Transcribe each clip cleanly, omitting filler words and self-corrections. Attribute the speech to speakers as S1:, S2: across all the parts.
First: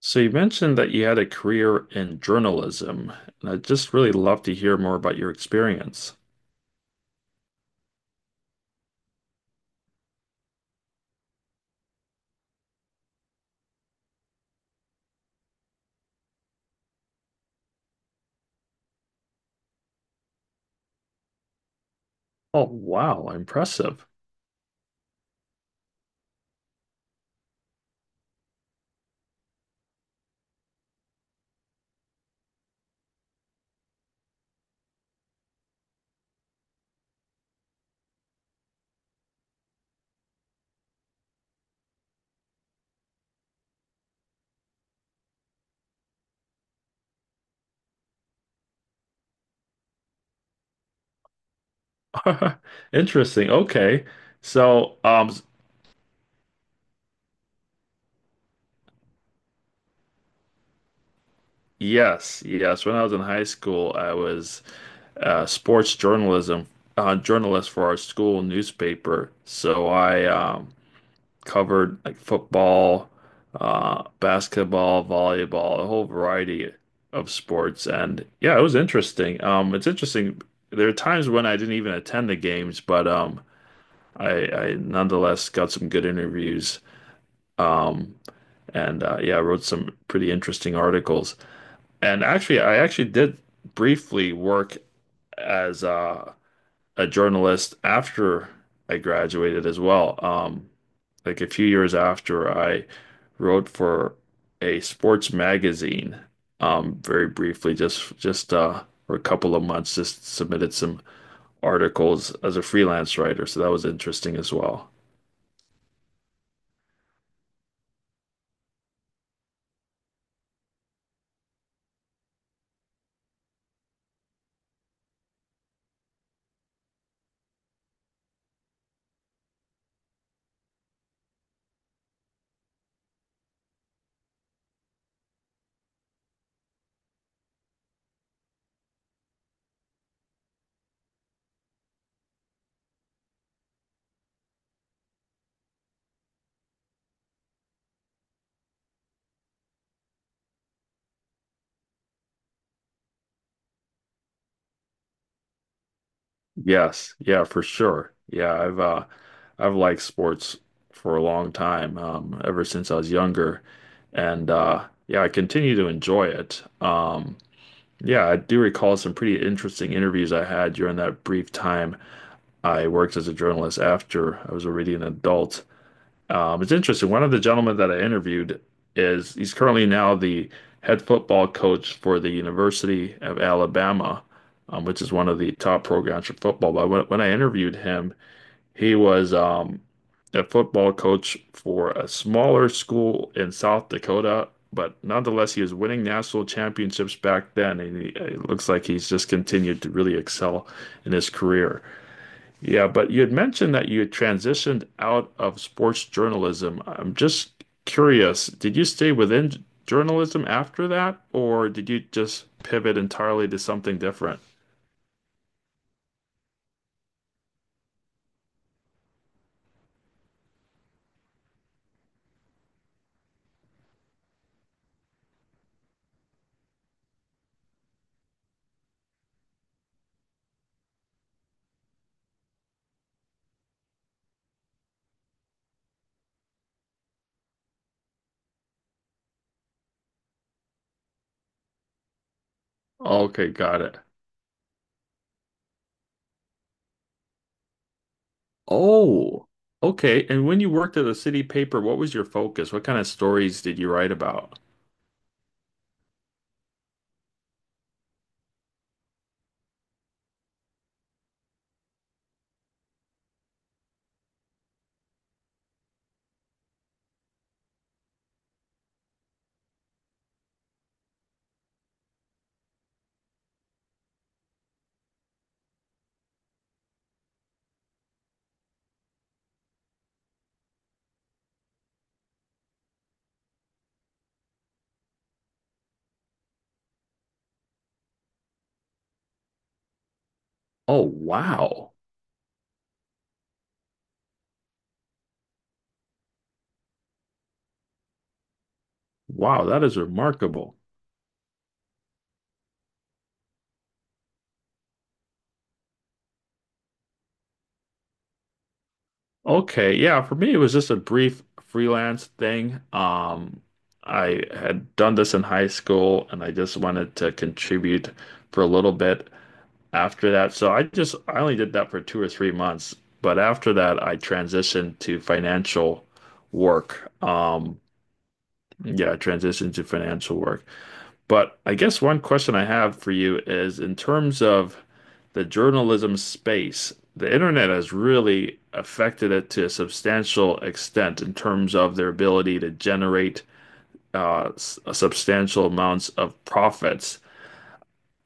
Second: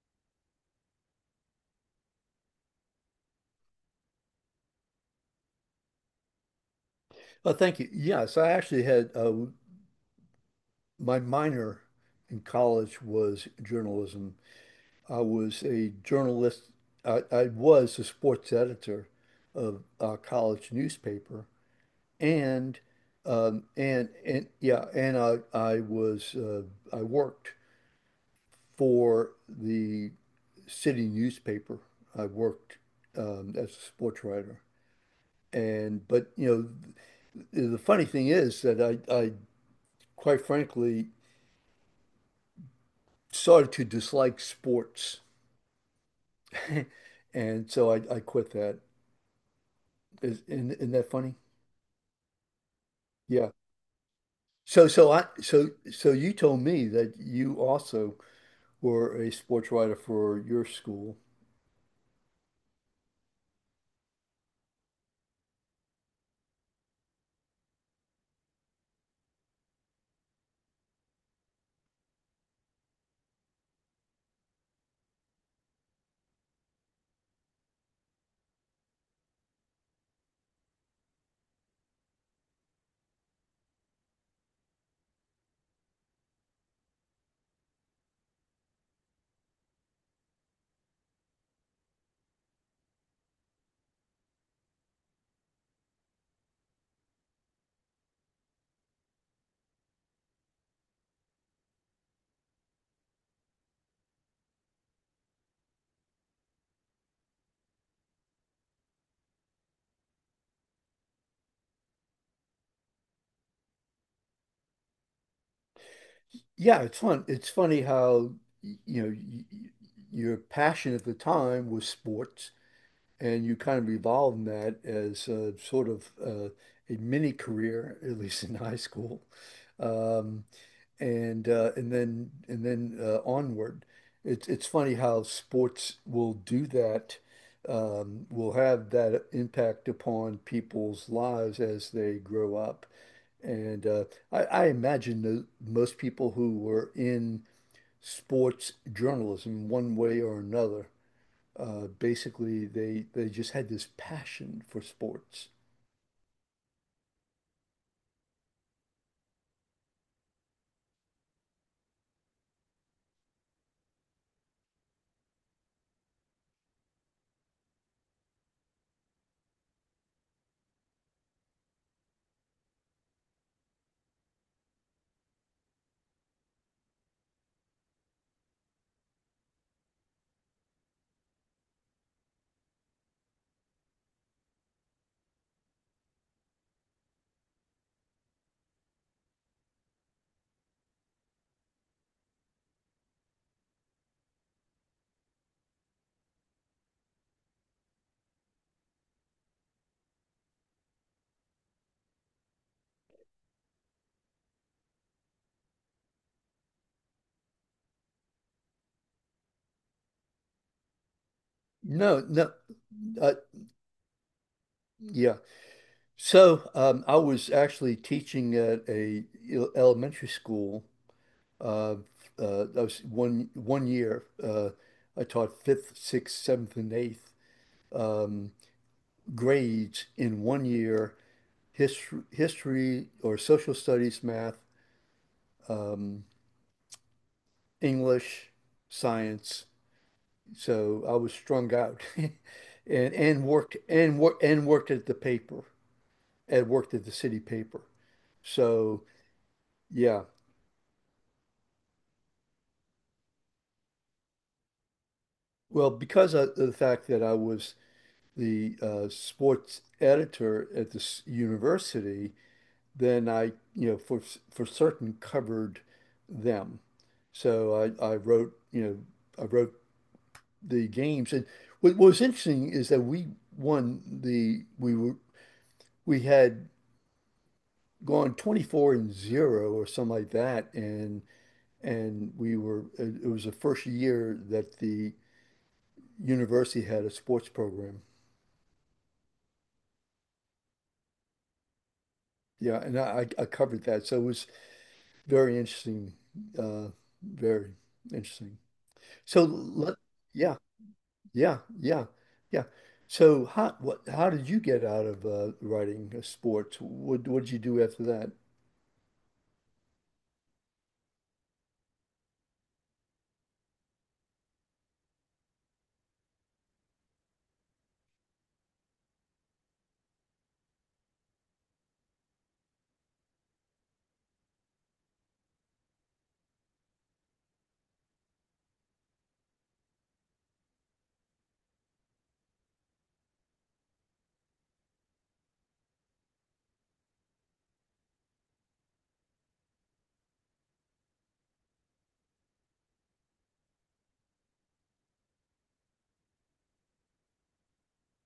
S1: So you mentioned that you had a career in journalism, and I'd just really love to hear more about your experience.
S2: Oh, thank you. Yes, I actually had my minor in college was journalism. I was a journalist. I was the sports editor of a college newspaper,
S1: Oh,
S2: and
S1: wow,
S2: um,
S1: impressive.
S2: and and yeah, and I was I worked for the city newspaper. I worked as a sports writer, and but the funny thing is that I quite frankly started to dislike sports, and so I quit that. Is, Isn't that funny? Yeah.
S1: Interesting. Okay.
S2: So
S1: So,
S2: so I
S1: um,
S2: so so you told me that you also were a sports writer for your school.
S1: yes, yes. When I was in high school, I was sports journalism journalist for our school newspaper. So I covered like football, basketball, volleyball, a whole variety of sports. And yeah, it was interesting. It's interesting. There are times when I didn't even attend the games, but I nonetheless got some good interviews. Um, and yeah, I wrote some pretty interesting articles. And actually, I actually did briefly work as a journalist after I graduated as well. Like a few years after I wrote for a sports magazine, very briefly, just for a couple of months, just submitted some articles as a freelance writer. So that was interesting as well.
S2: Yeah, it's fun. It's funny how y- you know y y- your passion at the time was sports, and you kind of evolved in that as a sort of a mini career, at least in high school. Um, and then onward. It's funny how sports will do that, will have that impact upon people's lives as they grow up. And I imagine that most people who were in sports journalism, one way or another, basically they just had this passion for sports.
S1: Yes, yeah, for sure. Yeah, I've liked sports for a long time, ever since I was younger, and yeah, I continue to enjoy it. Yeah, I do recall some pretty interesting interviews I had during that brief time I worked as a journalist after I was already an adult. It's interesting. One of the gentlemen that I interviewed is he's currently now the head football coach for the University of Alabama, which is one of the top programs for football. But when I interviewed him, he was a football coach for a smaller school in South Dakota. But nonetheless, he was winning national championships back then, and he, it looks like he's just continued to really excel in his career. Yeah, but you had mentioned that you had transitioned out of sports journalism. I'm just curious, did you stay within journalism after that, or did you
S2: No,
S1: just
S2: no,
S1: pivot
S2: uh,
S1: entirely to something different?
S2: yeah. So I was actually teaching at a elementary school. Uh, I was one year. I taught fifth, sixth, seventh, and eighth um, grades in one year. History or social studies, math, um, English, science. So I was strung out, and and
S1: Okay,
S2: worked
S1: got it.
S2: and worked and worked at the paper and worked at the city paper. So.
S1: Oh,
S2: Yeah.
S1: okay. And when you worked at the city paper, what was your focus? What kind of stories did you write about?
S2: Well, because of the fact that I was the sports editor at this university, then I, you know, for certain covered them. So I wrote, you know, I wrote the games, and what was interesting is that we won the we were we had gone 24-0 or something like that, and we were it it was the first year that the university had a sports program.
S1: Oh, wow.
S2: Yeah, and I covered that. So it was very interesting. Uh, very interesting. So
S1: Wow, that
S2: let,
S1: is
S2: yeah,
S1: remarkable.
S2: yeah, yeah, yeah. So how what how did you get out of writing sports? What did you do after that?
S1: Okay, yeah, for me it was just a brief freelance thing. I had done this in high school and I just wanted to contribute for a little bit after that. So I only did that for 2 or 3 months, but after that I transitioned to financial work. Yeah, I transitioned to financial work. But I guess one question I have for you is in terms of the journalism space, the internet has really affected it to a substantial extent in terms of their ability to generate substantial amounts of profits.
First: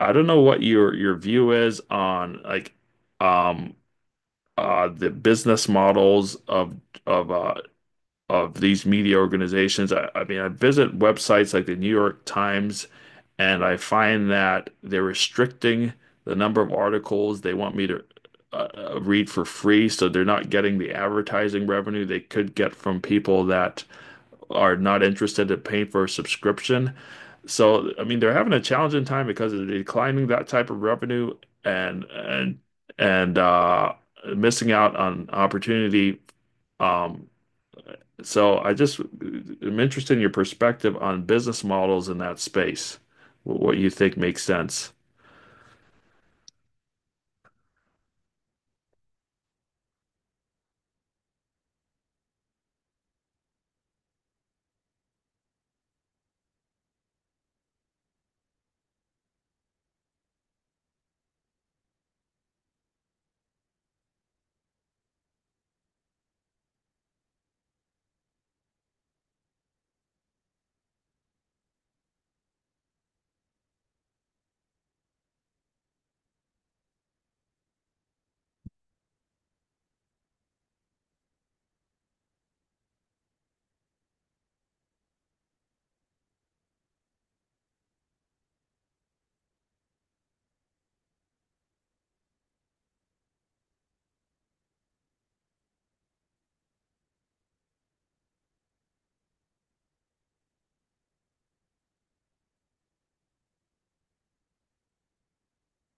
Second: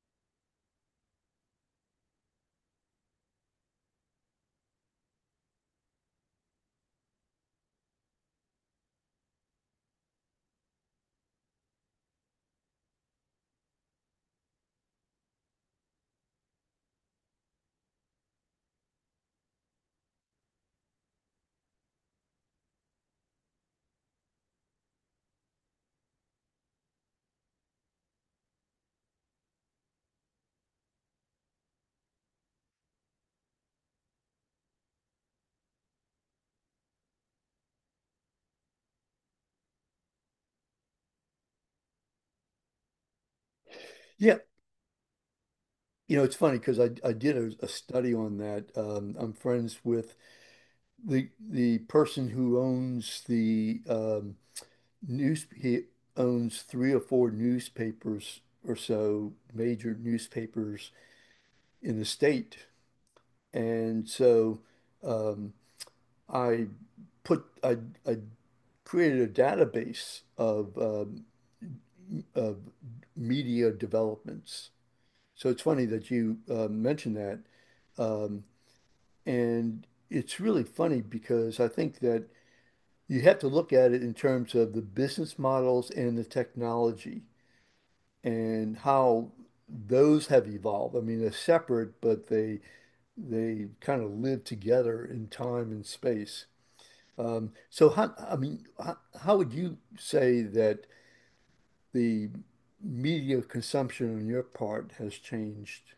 S1: I don't know what your view is on like um, the business models of of these media organizations. I mean, I visit websites like the New York Times and I find that they're restricting the number of articles they want me to uh, read for free. So they're not getting the advertising revenue they could get from people that are not interested in paying for a subscription. So, I mean, they're having a challenging time because they're declining that type of revenue and, and, and missing out on opportunity. Um, so I just am interested in your perspective on business models in that space, what you think
S2: Yeah,
S1: makes sense.
S2: you know, it's funny because I did a study on that. I'm friends with the person who owns the news. He owns three or four newspapers or so, major newspapers in the state. And so um, I put I, I created a database of of media developments. So it's funny that you mentioned that, um, and it's really funny because I think that you have to look at it in terms of the business models and the technology and how those have evolved. I mean, they're separate, but they kind of live together in time and space. So how, I mean, how would you say that the media consumption on your part has changed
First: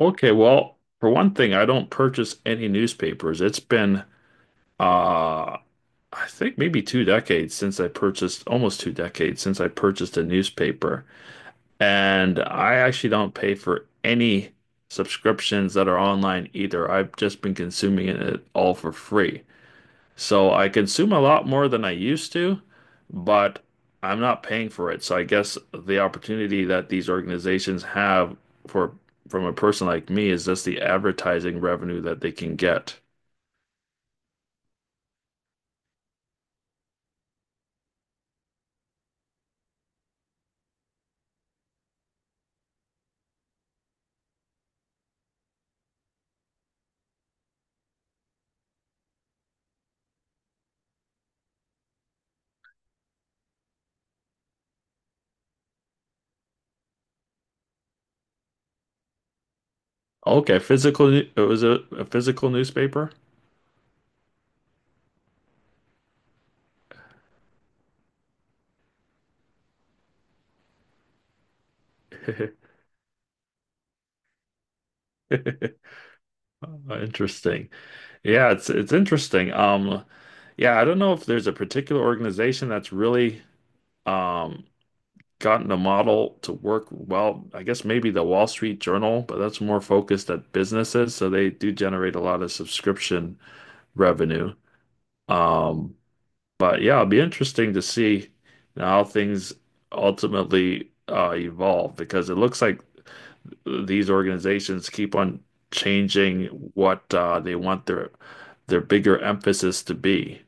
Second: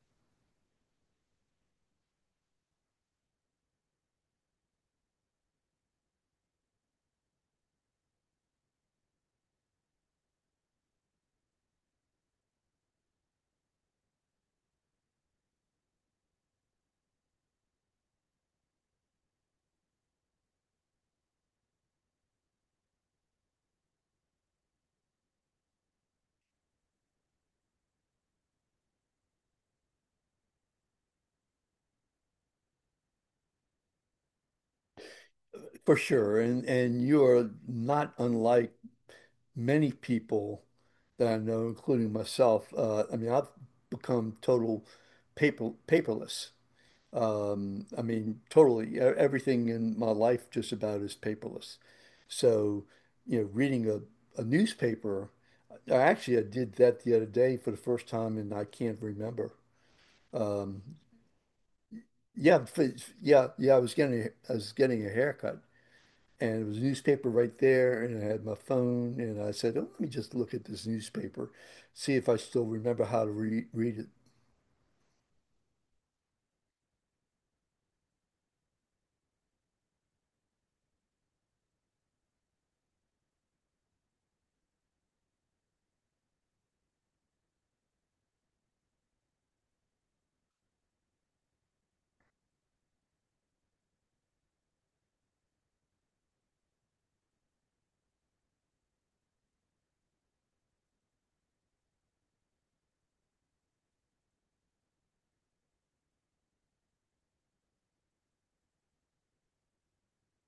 S1: Okay, well, for one thing, I don't purchase any newspapers. It's been, uh, I think maybe two decades since I purchased, almost two decades since I purchased a newspaper. And I actually don't pay for any subscriptions that are online either. I've just been consuming it all for free. So I consume a lot more than I used to, but I'm not paying for it. So I guess the opportunity that these organizations have for from a person like me is just the advertising revenue that they can get.
S2: for sure? And you're not unlike many people that I know, including myself. I mean, I've become total paperless. I mean, totally. Everything in my life just about is paperless. So, you know, reading a newspaper, I did that the other day for the first time, and I can't remember.
S1: Okay,
S2: Um,
S1: physical, it was a physical newspaper.
S2: yeah. I was getting a haircut, and it was a newspaper right there, and I had my phone, and I said, "Oh, let me just look at this newspaper, see if I still remember how to read it."
S1: Interesting. Yeah, it's interesting. Yeah, I don't know if there's a particular organization that's really um gotten a model to work well. I guess maybe the Wall Street Journal, but that's more focused at businesses, so they do generate a lot of subscription revenue. Um, but yeah, it'll be interesting to see how things ultimately evolve because it looks like these organizations keep on changing what they want their bigger emphasis to be.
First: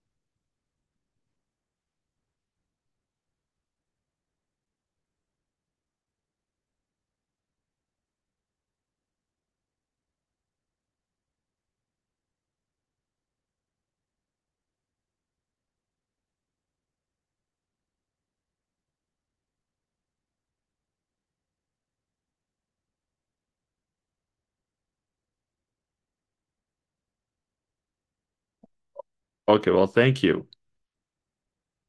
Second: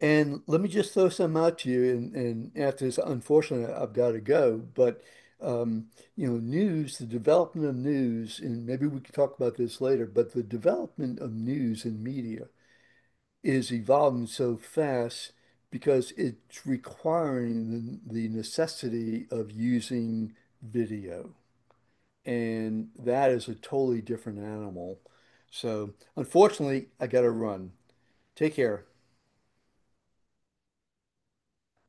S2: And let me just throw some out to you. And after this, unfortunately, I've got to go. But, um, you know, news, the development of news, and maybe we can talk about this later, but the development of news and media is evolving so fast because it's requiring the necessity of using video. And that is a totally different animal. So, unfortunately, I got to run. Take care.
S1: Okay, well, thank you.